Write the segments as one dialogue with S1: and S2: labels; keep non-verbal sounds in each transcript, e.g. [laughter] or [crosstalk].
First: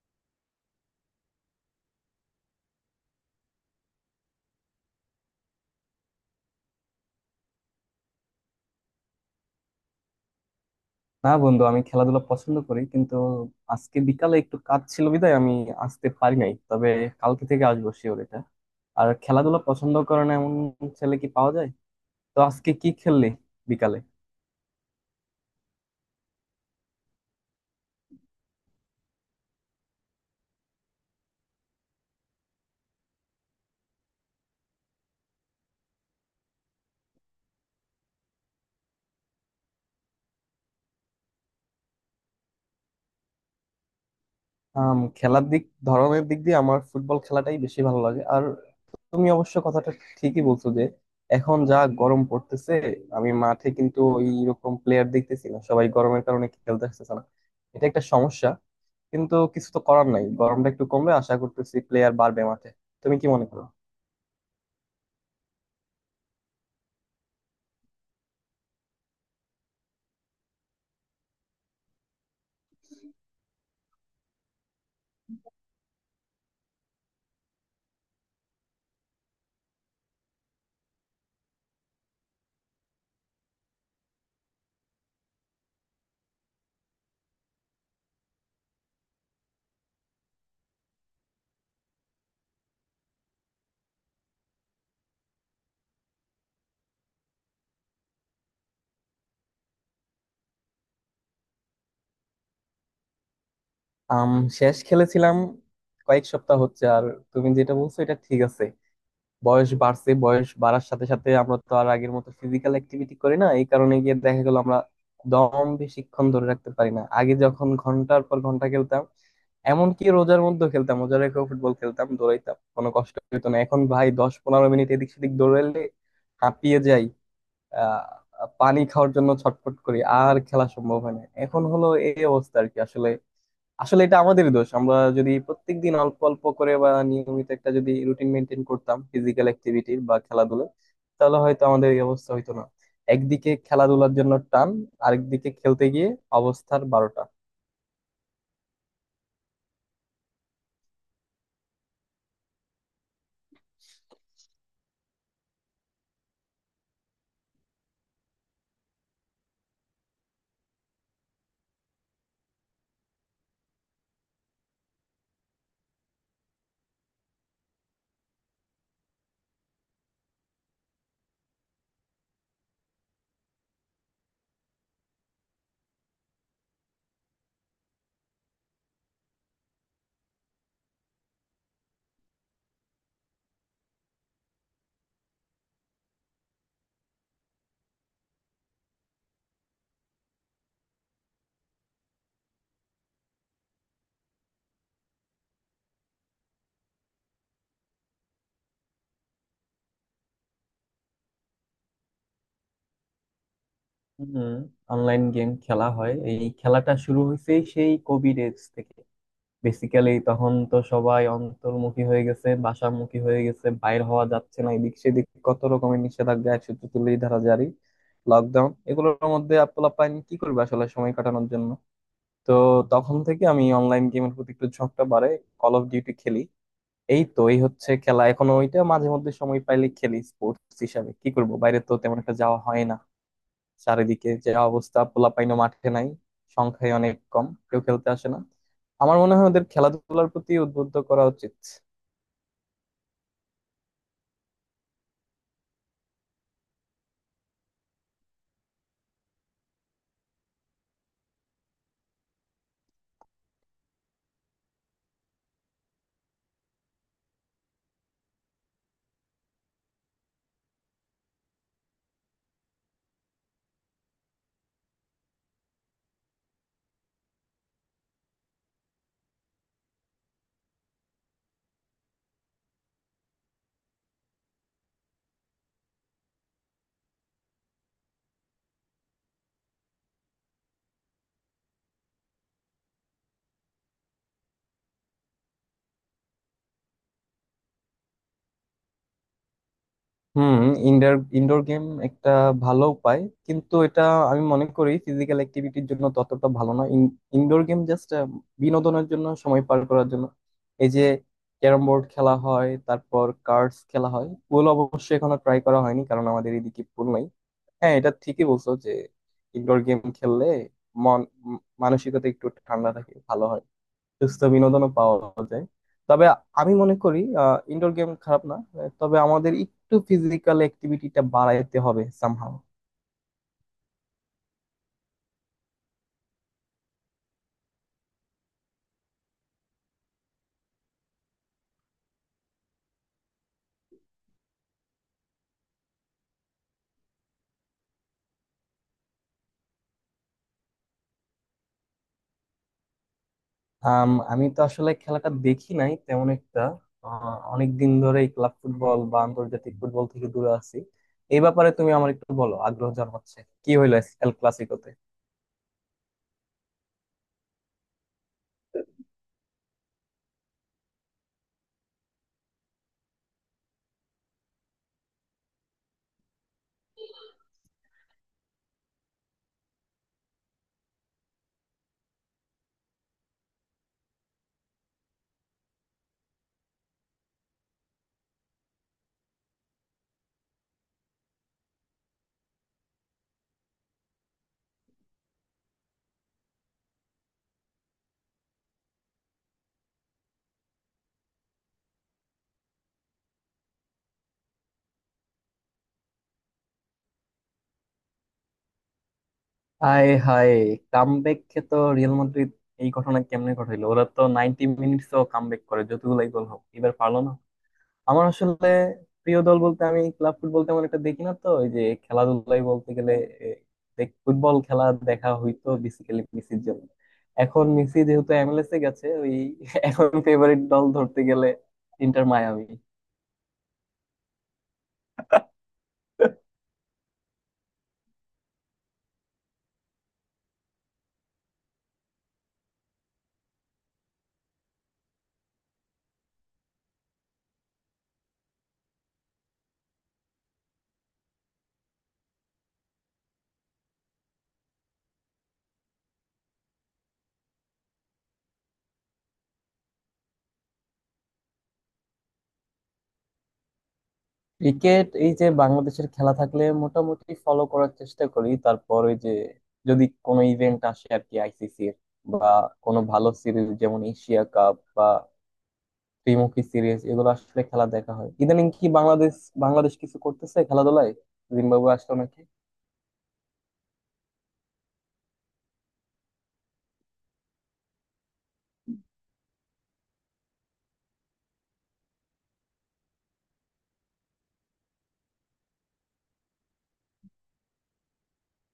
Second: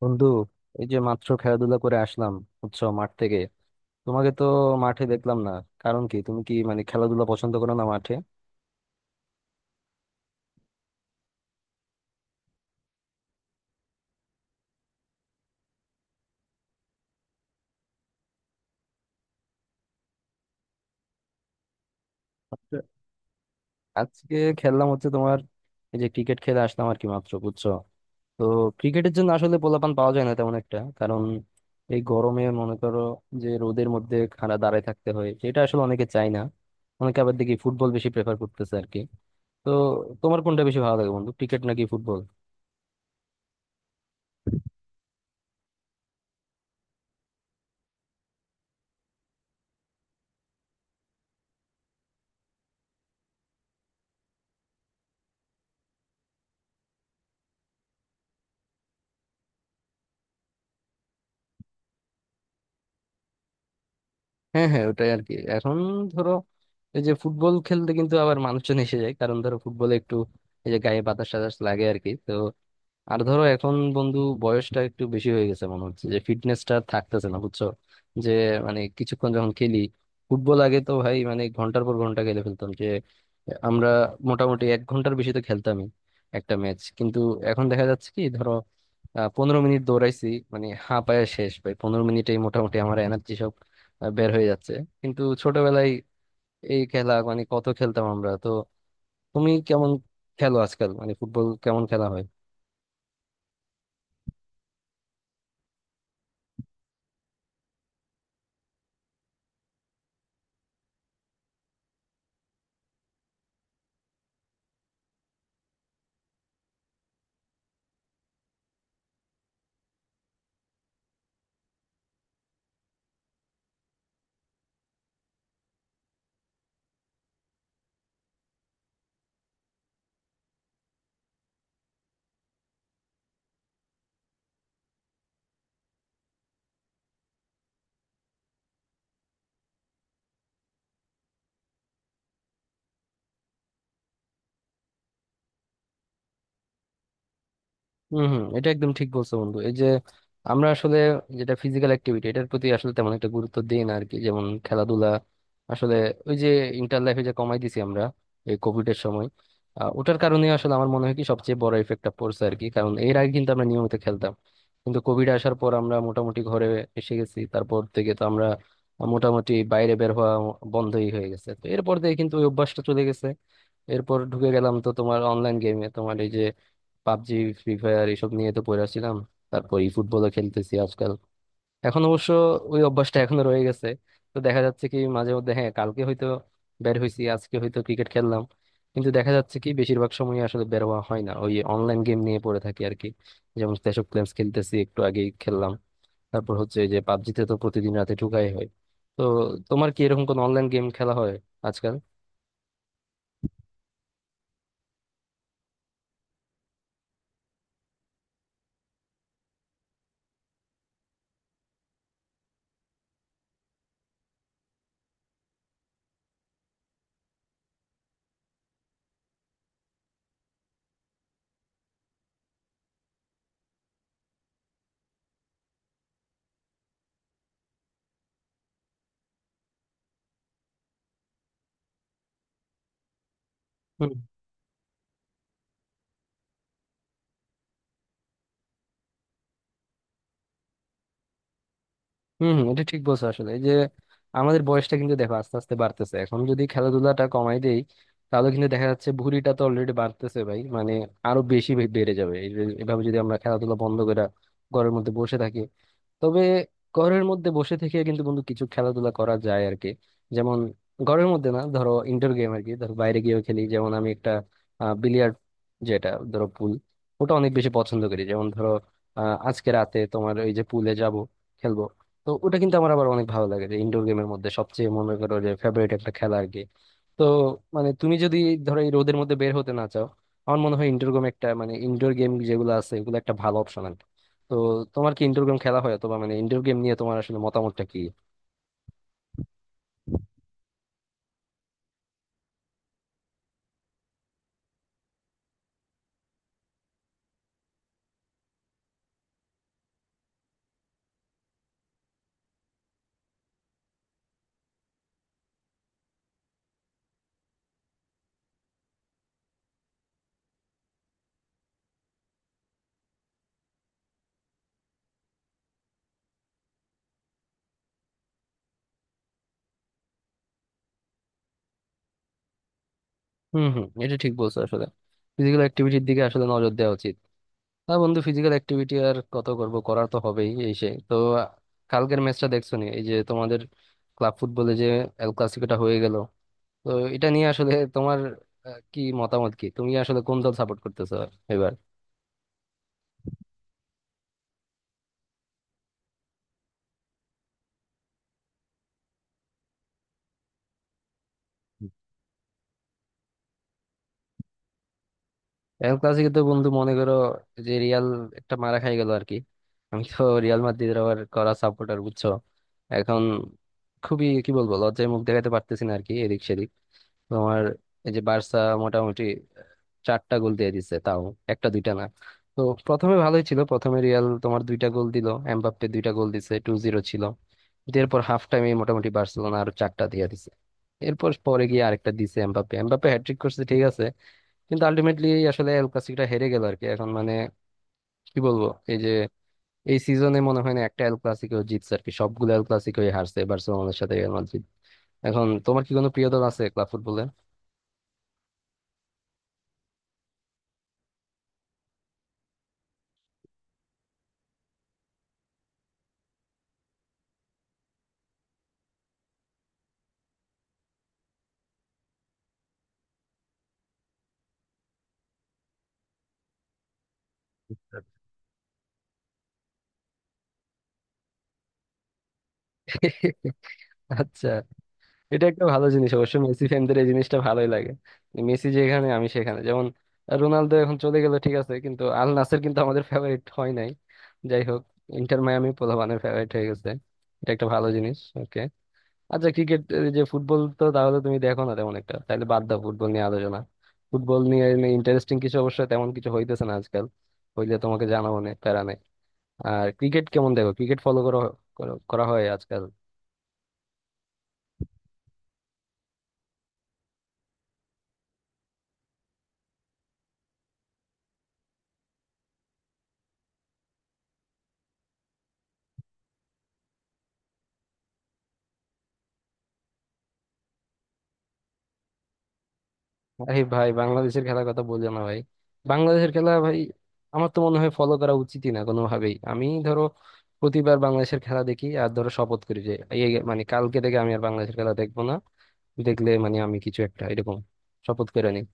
S1: বন্ধু, এই যে মাত্র খেলাধুলা করে আসলাম, বুঝছো, মাঠ থেকে। তোমাকে তো মাঠে দেখলাম না, কারণ কি তুমি কি মানে খেলাধুলা পছন্দ করো না মাঠে?
S2: না বন্ধু, আমি খেলাধুলা পছন্দ করি, কিন্তু আজকে বিকালে একটু কাজ ছিল বিধায় আমি আসতে পারি নাই। তবে কালকে থেকে আসবো, শিওর এটা। আর খেলাধুলা পছন্দ করে না এমন ছেলে কি পাওয়া যায়? তো আজকে
S1: আচ্ছা,
S2: কি খেললি বিকালে?
S1: আজকে খেললাম হচ্ছে তোমার এই যে ক্রিকেট খেলে আসলাম আর কি মাত্র, বুঝছো। তো ক্রিকেটের জন্য আসলে পোলাপান পাওয়া যায় না তেমন একটা, কারণ এই গরমে মনে করো যে রোদের মধ্যে খাড়া দাঁড়ায় থাকতে হয়, এটা আসলে অনেকে চায় না। অনেকে আবার দেখি ফুটবল বেশি প্রেফার করতেছে আর কি। তো তোমার কোনটা বেশি ভালো লাগে, বন্ধু, ক্রিকেট নাকি ফুটবল?
S2: খেলার দিক ধরনের দিক দিয়ে আমার ফুটবল খেলাটাই বেশি ভালো লাগে। আর তুমি অবশ্য কথাটা ঠিকই বলছো যে এখন যা গরম পড়তেছে, আমি মাঠে কিন্তু এইরকম প্লেয়ার দেখতেছি না, সবাই গরমের কারণে খেলতে আসতেছে না। এটা একটা সমস্যা, কিন্তু কিছু তো করার নাই। গরমটা একটু কমলে আশা করতেছি প্লেয়ার বাড়বে মাঠে। তুমি কি মনে করো?
S1: হ্যাঁ, হ্যাঁ, ওটাই আর কি এখন। ধরো এই যে ফুটবল খেলতে কিন্তু আবার মানুষজন এসে যায়, কারণ ধরো ফুটবলে একটু এই যে গায়ে বাতাস টাতাস লাগে আর কি। তো আর ধরো এখন বন্ধু বয়সটা একটু বেশি হয়ে গেছে, মনে হচ্ছে যে ফিটনেসটা থাকতেছে না, বুঝছো, যে মানে কিছুক্ষণ যখন খেলি ফুটবল, আগে তো ভাই মানে ঘন্টার পর ঘন্টা খেলে ফেলতাম যে আমরা, মোটামুটি এক ঘন্টার বেশি তো খেলতামই একটা ম্যাচ। কিন্তু এখন দেখা যাচ্ছে কি ধরো, 15 মিনিট দৌড়াইছি মানে হাঁপায়া শেষ, ভাই 15 মিনিটেই মোটামুটি আমার এনার্জি বের হয়ে যাচ্ছে। কিন্তু ছোটবেলায় এই খেলা মানে কত খেলতাম আমরা তো। তুমি কেমন খেলো আজকাল, মানে ফুটবল কেমন খেলা হয়?
S2: আম শেষ খেলেছিলাম কয়েক সপ্তাহ হচ্ছে। আর তুমি যেটা বলছো এটা ঠিক আছে, বয়স বাড়ছে, বয়স বাড়ার সাথে সাথে আমরা তো আর আগের মতো ফিজিক্যাল অ্যাক্টিভিটি করি না, এই কারণে গিয়ে দেখা গেল আমরা দম বেশিক্ষণ ধরে রাখতে পারি না। আগে যখন ঘন্টার পর ঘন্টা খেলতাম, এমনকি রোজার মধ্যে খেলতাম, রোজার রেখেও ফুটবল খেলতাম, দৌড়াইতাম, কোনো কষ্ট হতো না। এখন ভাই 10-15 মিনিট এদিক সেদিক দৌড়াইলে হাঁপিয়ে যাই, পানি খাওয়ার জন্য ছটফট করি, আর খেলা সম্ভব হয় না। এখন হলো এই অবস্থা আর কি। আসলে আসলে এটা আমাদেরই দোষ। আমরা যদি প্রত্যেকদিন অল্প অল্প করে বা নিয়মিত একটা যদি রুটিন মেনটেন করতাম ফিজিক্যাল অ্যাক্টিভিটির বা খেলাধুলার, তাহলে হয়তো আমাদের এই অবস্থা হইতো না। একদিকে খেলাধুলার জন্য টান, আরেকদিকে খেলতে গিয়ে অবস্থার বারোটা।
S1: হম, হম, এটা একদম ঠিক বলছো বন্ধু। এই যে আমরা আসলে যেটা ফিজিক্যাল অ্যাক্টিভিটি, এটার প্রতি আসলে তেমন একটা গুরুত্ব দিই না আর কি, যেমন খেলাধুলা। আসলে ওই যে ইন্টার লাইফে যে কমাই দিছি আমরা এই কোভিড এর সময়, ওটার কারণে আসলে আমার মনে হয় কি সবচেয়ে বড় ইফেক্টটা পড়ছে আর কি, কারণ এর আগে কিন্তু আমরা নিয়মিত খেলতাম। কিন্তু কোভিড আসার পর আমরা মোটামুটি ঘরে এসে গেছি, তারপর থেকে তো আমরা মোটামুটি বাইরে বের হওয়া বন্ধই হয়ে গেছে। তো এরপর থেকে কিন্তু ওই অভ্যাসটা চলে গেছে। এরপর ঢুকে গেলাম তো তোমার অনলাইন গেমে, তোমার এই যে পাবজি, ফ্রি ফায়ার, এসব নিয়ে তো পড়ে ছিলাম। তারপর ই ফুটবলও খেলতেছি আজকাল। এখন অবশ্য ওই অভ্যাসটা এখনো রয়ে গেছে। তো দেখা যাচ্ছে কি মাঝে মধ্যে, হ্যাঁ, কালকে হয়তো বের হয়েছি, আজকে হয়তো ক্রিকেট খেললাম, কিন্তু দেখা যাচ্ছে কি বেশিরভাগ সময় আসলে বের হওয়া হয় না, ওই অনলাইন গেম নিয়ে পড়ে থাকি আর কি। যেমন ক্ল্যাশ অফ ক্ল্যান্স খেলতেছি, একটু আগেই খেললাম। তারপর হচ্ছে এই যে পাবজিতে তো প্রতিদিন রাতে ঢুকাই হয়। তো তোমার কি এরকম কোন অনলাইন গেম খেলা হয় আজকাল?
S2: হম, অনলাইন গেম খেলা হয়। এই খেলাটা শুরু হয়েছে সেই কোভিড এজ থেকে। বেসিক্যালি তখন তো সবাই অন্তর্মুখী হয়ে গেছে, বাসামুখী হয়ে গেছে, বাইর হওয়া যাচ্ছে না, এদিক সেদিক কত রকমের নিষেধাজ্ঞা, 144 ধারা জারি, লকডাউন, এগুলোর মধ্যে পোলাপাইন কি করবে আসলে সময় কাটানোর জন্য। তো তখন থেকে আমি অনলাইন গেমের প্রতি একটু ঝোঁকটা বাড়ে। কল অফ ডিউটি খেলি, এই তো এই হচ্ছে খেলা এখন। ওইটা মাঝে মধ্যে সময় পাইলে খেলি। স্পোর্টস হিসাবে কি করবো, বাইরে তো তেমন একটা যাওয়া হয় না, চারিদিকে যে অবস্থা, পোলাপাইনও মাঠে নাই, সংখ্যায় অনেক কম, কেউ খেলতে আসে না। আমার মনে হয় ওদের খেলাধুলার প্রতি উদ্বুদ্ধ করা উচিত।
S1: হম, হম, এটা ঠিক বলছো আসলে। এই যে আমাদের বয়সটা কিন্তু দেখো আস্তে আস্তে বাড়তেছে, এখন যদি খেলাধুলাটা কমাই দেই, তাহলে কিন্তু দেখা যাচ্ছে ভুঁড়িটা তো অলরেডি বাড়তেছে, ভাই, মানে আরো বেশি বেড়ে যাবে। এভাবে যদি আমরা খেলাধুলা বন্ধ করে ঘরের মধ্যে বসে থাকি, তবে ঘরের মধ্যে বসে থেকে কিন্তু বন্ধু কিছু খেলাধুলা করা যায় আর কি। যেমন ঘরের মধ্যে না, ধরো ইনডোর গেম আর কি, ধরো বাইরে গিয়েও খেলি, যেমন আমি একটা বিলিয়ার্ড, যেটা ধরো পুল, ওটা অনেক বেশি পছন্দ করি। যেমন ধরো, আজকে রাতে তোমার ওই যে পুলে যাব, খেলবো। তো ওটা কিন্তু আমার আবার অনেক ভালো লাগে, যে ইনডোর গেমের মধ্যে সবচেয়ে মনে করো যে ফেভারিট একটা খেলা আর কি। তো মানে তুমি যদি ধরো এই রোদের মধ্যে বের হতে না চাও, আমার মনে হয় ইনডোর গেম একটা মানে ইনডোর গেম যেগুলো আছে ওগুলো একটা ভালো অপশন। তো তোমার কি ইনডোর গেম খেলা হয়, অথবা মানে ইনডোর গেম নিয়ে তোমার আসলে মতামতটা কি?
S2: হুম, ইনডোর ইনডোর গেম একটা ভালো উপায়, কিন্তু এটা আমি মনে করি ফিজিক্যাল অ্যাক্টিভিটির জন্য ততটা ভালো না। ইনডোর গেম জাস্ট বিনোদনের জন্য, সময় পার করার জন্য। এই যে ক্যারম বোর্ড খেলা হয়, তারপর কার্ডস খেলা হয়, পুল অবশ্য এখনো ট্রাই করা হয়নি কারণ আমাদের এদিকে পুল নাই। হ্যাঁ, এটা ঠিকই বলছো যে ইনডোর গেম খেললে মন উম, মানসিকতা একটু ঠান্ডা থাকে, ভালো হয়, সুস্থ বিনোদনও পাওয়া যায়। তবে আমি মনে করি ইনডোর গেম খারাপ না, তবে আমাদের একটু ফিজিক্যাল অ্যাক্টিভিটিটা বাড়াইতে হবে সামহাও।
S1: হুম, হুম, এটা ঠিক বলছো আসলে। ফিজিক্যাল অ্যাক্টিভিটির দিকে আসলে নজর দেওয়া উচিত। হ্যাঁ বন্ধু, ফিজিক্যাল অ্যাক্টিভিটি আর কত করব, করার তো হবেই। এই সে তো, কালকের ম্যাচটা দেখছো নি, এই যে তোমাদের ক্লাব ফুটবলে যে এল ক্লাসিকোটা হয়ে গেল? তো এটা নিয়ে আসলে তোমার কি মতামত, কি তুমি আসলে কোন দল সাপোর্ট করতেছো এবার?
S2: আমি তো আসলে খেলাটা দেখি নাই তেমন একটা, অনেক দিন ধরে ক্লাব ফুটবল বা আন্তর্জাতিক ফুটবল থেকে দূরে আছি। এই ব্যাপারে তুমি আমার একটু বলো, আগ্রহ জন্মাচ্ছে। কি হইলো এল ক্লাসিকোতে?
S1: এল ক্লাসিকো তো বন্ধু মনে করো যে রিয়াল একটা মারা খাই গেল আর কি। আমি তো রিয়াল মাদ্রিদের আবার করা সাপোর্টার, বুঝছো। এখন খুবই কি বলবো, লজ্জায় মুখ দেখাতে পারতেছি না আর কি এদিক সেদিক। তোমার এই যে বার্সা মোটামুটি চারটা গোল দিয়ে দিছে, তাও একটা দুইটা না। তো প্রথমে ভালোই ছিল, প্রথমে রিয়াল তোমার দুইটা গোল দিল, এমবাপ্পে দুইটা গোল দিছে, 2-0 ছিল। কিন্তু এরপর হাফ টাইমে মোটামুটি বার্সেলোনা আরো চারটা দিয়ে দিছে। এরপর পরে গিয়ে আরেকটা দিছে এমবাপ্পে, হ্যাটট্রিক করছে, ঠিক আছে। কিন্তু আলটিমেটলি আসলে এল ক্লাসিকটা হেরে গেল আর কি। এখন মানে কি বলবো, এই যে এই সিজনে মনে হয় না একটা এল ক্লাসিকও জিতছে আর কি, সবগুলো এল ক্লাসিকই হারছে বার্সেলোনার সাথে রিয়াল মাদ্রিদ। এখন তোমার কি কোনো প্রিয় দল আছে ক্লাব ফুটবলে?
S2: হায় হায়, কামব্যাককে তো রিয়াল মাদ্রিদ এই ঘটনা কেমনে ঘটাইলো, ওরা তো 90 মিনিটস ও কামব্যাক করে, যতগুলাই গোল হোক, এবার পারলো না। আমার আসলে প্রিয় দল বলতে, আমি ক্লাব ফুটবল তেমন একটা দেখি না তো, ওই যে খেলাধুলাই বলতে গেলে, এ, ফুটবল খেলা দেখা হইতো বেসিক্যালি মেসির জন্য। এখন মেসি যেহেতু এমএলএস এ গেছে ওই [laughs] এখন ফেভারিট দল ধরতে গেলে ইন্টার মায়ামি।
S1: [laughs] আচ্ছা, এটা একটা ভালো জিনিস অবশ্য, মেসি ফ্যানদের এই জিনিসটা ভালোই লাগে, মেসি যেখানে আমি সেখানে। যেমন রোনালদো এখন চলে গেল, ঠিক আছে, কিন্তু আল নাসের কিন্তু আমাদের ফেভারিট হয় নাই। যাই হোক, ইন্টার মায়ামি পোলাপানের ফেভারিট হয়ে গেছে, এটা একটা ভালো জিনিস, ওকে। আচ্ছা, ক্রিকেট, যে ফুটবল তো তাহলে তুমি দেখো না তেমন একটা, তাহলে বাদ দাও ফুটবল নিয়ে আলোচনা। ফুটবল নিয়ে ইন্টারেস্টিং কিছু অবশ্য তেমন কিছু হইতেছে না আজকাল, হইলে তোমাকে জানাবো নে, প্যারা নেই। আর ক্রিকেট কেমন দেখো, ক্রিকেট ফলো করা করা করা হয় আজকাল?
S2: ক্রিকেট, এই যে বাংলাদেশের খেলা থাকলে মোটামুটি ফলো করার চেষ্টা করি। তারপর ওই যে যদি কোনো ইভেন্ট আসে আর কি আইসিসি এর, বা কোনো ভালো সিরিজ যেমন এশিয়া কাপ বা ত্রিমুখী সিরিজ, এগুলো আসলে খেলা দেখা হয়। ইদানিং কি বাংলাদেশ বাংলাদেশ কিছু করতেছে খেলাধুলায়? জিম্বাবুয়ে আসলো নাকি?
S1: আরে ভাই, বাংলাদেশের খেলার কথা বলছো না ভাই, বাংলাদেশের খেলা ভাই আমার তো মনে হয় ফলো করা উচিতই না কোনোভাবেই। আমি ধরো প্রতিবার বাংলাদেশের খেলা দেখি আর ধরো শপথ করি যে এই মানে কালকে থেকে আমি আর বাংলাদেশের খেলা দেখবো না, দেখলে মানে আমি কিছু একটা এরকম শপথ করে নিই।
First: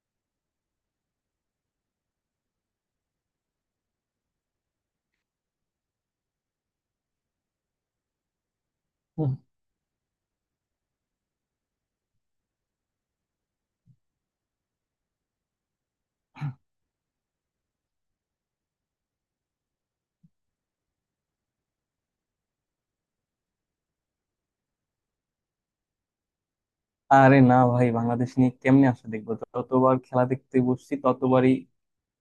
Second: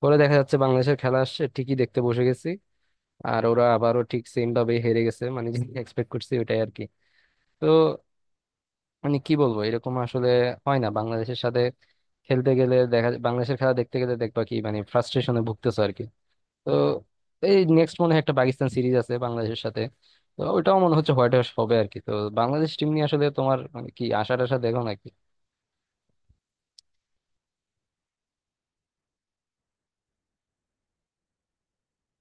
S1: পরে দেখা যাচ্ছে বাংলাদেশের খেলা আসছে, ঠিকই দেখতে বসে গেছি, আর ওরা আবারও ঠিক সেম ভাবে হেরে গেছে, মানে যেটা [laughs] এক্সপেক্ট করছি ওটাই আর কি। তো মানে
S2: হুম।
S1: কি বলবো, এরকম আসলে হয় না বাংলাদেশের সাথে। খেলতে গেলে দেখা যায়- বাংলাদেশের খেলা দেখতে গেলে দেখবা কি মানে ফ্রাস্ট্রেশনে ভুগতেছো আর কি। তো এই নেক্সট মনে হয় একটা পাকিস্তান সিরিজ আছে বাংলাদেশের সাথে, তো ওটাও মনে হচ্ছে হোয়াইট ওয়াশ হবে আর কি। তো বাংলাদেশ টিম নিয়ে আসলে তোমার মানে কি আশা টাশা দেখো না?
S2: আরে না ভাই, বাংলাদেশ নিয়ে কেমনে আসলে দেখবো, ততবার খেলা দেখতে বসছি ততবারই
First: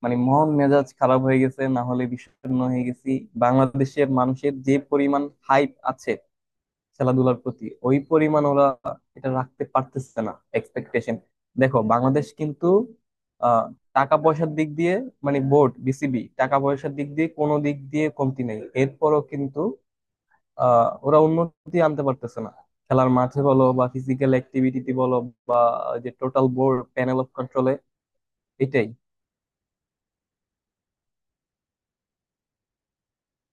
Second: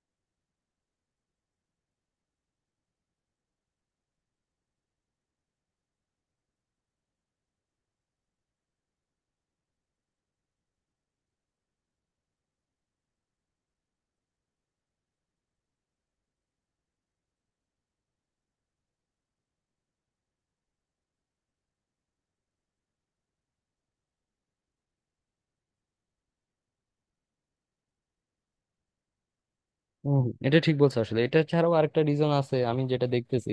S2: মানে মন মেজাজ খারাপ হয়ে গেছে, না হলে বিষণ্ণ হয়ে গেছি। বাংলাদেশের মানুষের যে পরিমাণ হাইপ আছে খেলাধুলার প্রতি, ওই পরিমাণ ওরা এটা রাখতে পারতেছে না এক্সপেকটেশন। দেখো বাংলাদেশ কিন্তু আহ, টাকা পয়সার দিক দিয়ে, মানে বোর্ড বিসিবি টাকা পয়সার দিক দিয়ে কোনো দিক দিয়ে কমতি নেই, এরপরও কিন্তু ওরা উন্নতি আনতে পারতেছে না, খেলার মাঠে বলো বা ফিজিক্যাল অ্যাক্টিভিটিতে বলো, বা যে টোটাল বোর্ড প্যানেল অফ কন্ট্রোলে, এটাই।
S1: হম, এটা ঠিক বলছো আসলে। এটা ছাড়াও আরেকটা রিজন আছে আমি যেটা দেখতেছি,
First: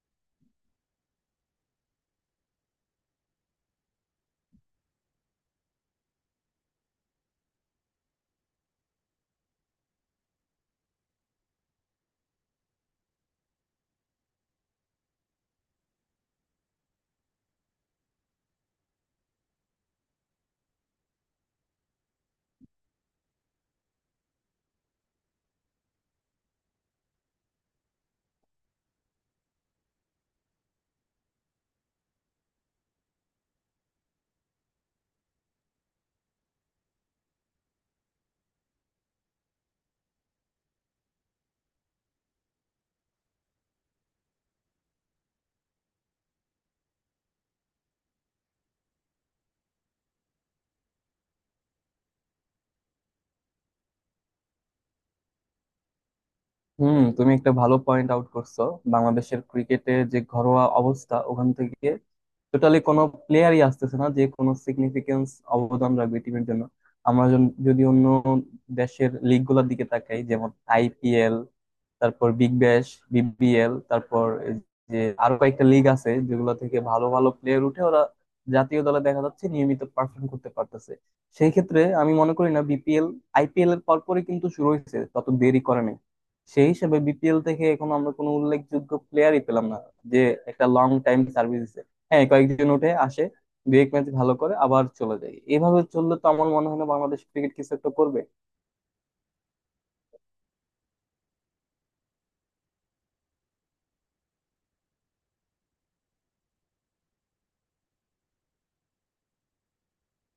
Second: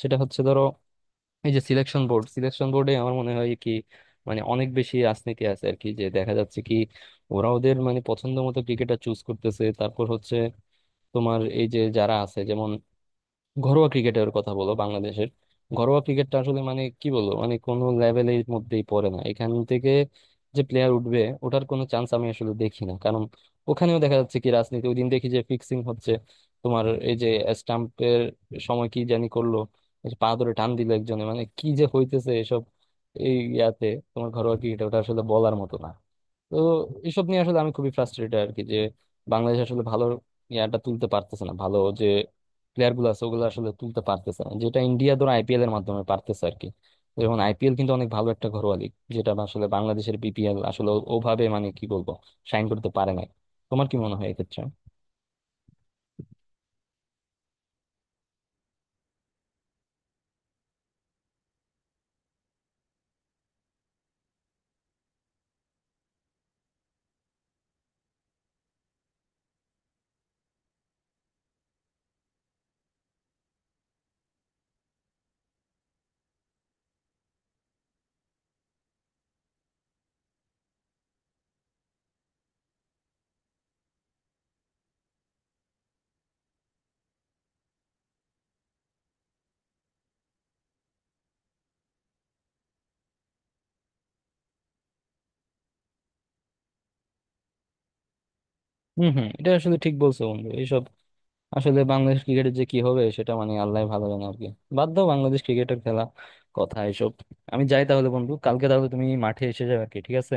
S1: সেটা হচ্ছে ধরো এই যে সিলেকশন বোর্ড, সিলেকশন বোর্ডে আমার মনে হয় কি মানে অনেক বেশি রাজনীতি আছে আর কি, যে দেখা যাচ্ছে কি ওরা ওদের মানে পছন্দ মতো ক্রিকেটার চুজ করতেছে। তারপর হচ্ছে তোমার এই যে যারা আছে, যেমন ঘরোয়া ক্রিকেটের কথা বলো বাংলাদেশের, ঘরোয়া ক্রিকেটটা আসলে মানে কি বলবো, মানে কোনো লেভেলের মধ্যেই পড়ে না। এখান থেকে যে প্লেয়ার উঠবে ওটার কোনো চান্স আমি আসলে দেখি না, কারণ ওখানেও দেখা যাচ্ছে কি রাজনীতি। ওই দিন দেখি যে ফিক্সিং হচ্ছে, তোমার এই যে স্টাম্পের সময় কি জানি করলো, এই যে পা ধরে টান দিল একজনে, মানে কি যে হইতেছে এসব এই ইয়াতে, তোমার ঘরোয়া ক্রিকেট ওটা আসলে বলার মতো না। তো এসব নিয়ে আসলে আমি খুবই ফ্রাস্ট্রেটেড আর কি, যে বাংলাদেশ আসলে ভালো ইয়াটা তুলতে পারতেছে না, ভালো প্লেয়ার গুলো আছে ওগুলো আসলে তুলতে পারতেছে না, যেটা ইন্ডিয়া ধরো আইপিএল এর মাধ্যমে পারতেছে আর কি। যেমন আইপিএল কিন্তু অনেক ভালো একটা ঘরোয়া লিগ, যেটা আসলে বাংলাদেশের বিপিএল আসলে ওভাবে মানে কি বলবো শাইন করতে পারে না। তোমার কি মনে হয় এক্ষেত্রে?
S2: হুম, তুমি একটা ভালো পয়েন্ট আউট করছো। বাংলাদেশের ক্রিকেটের যে ঘরোয়া অবস্থা, ওখান থেকে টোটালি কোনো প্লেয়ারই আসতেছে না যে কোনো সিগনিফিকেন্স অবদান রাখবে টিমের জন্য। আমরা যদি অন্য দেশের লিগ গুলার দিকে তাকাই, যেমন আইপিএল, তারপর বিগ ব্যাশ, বিবিএল, তারপর এই যে আরো কয়েকটা লিগ আছে, যেগুলো থেকে ভালো ভালো প্লেয়ার উঠে, ওরা জাতীয় দলে দেখা যাচ্ছে নিয়মিত পারফর্ম করতে পারতেছে। সেই ক্ষেত্রে আমি মনে করি না, বিপিএল আইপিএল এর পরপরই কিন্তু শুরু হয়েছে, তত দেরি করে নাই। সেই হিসেবে বিপিএল থেকে এখন আমরা কোনো উল্লেখযোগ্য প্লেয়ারই পেলাম না যে একটা লং টাইম সার্ভিস দিচ্ছে। হ্যাঁ, কয়েকজন উঠে আসে, দুই এক ম্যাচ ভালো করে আবার চলে যায়। এভাবে চললে তো আমার মনে হয় না বাংলাদেশ ক্রিকেট কিছু একটা করবে।
S1: হম, হম, এটা আসলে ঠিক বলছো বন্ধু। এইসব আসলে বাংলাদেশ ক্রিকেটের যে কি হবে সেটা মানে আল্লাহ ভালো জানে আর কি। বাদ দাও বাংলাদেশ ক্রিকেটের খেলা, কথা, এসব। আমি যাই তাহলে বন্ধু, কালকে তাহলে তুমি মাঠে এসে যাবে আর কি, ঠিক আছে।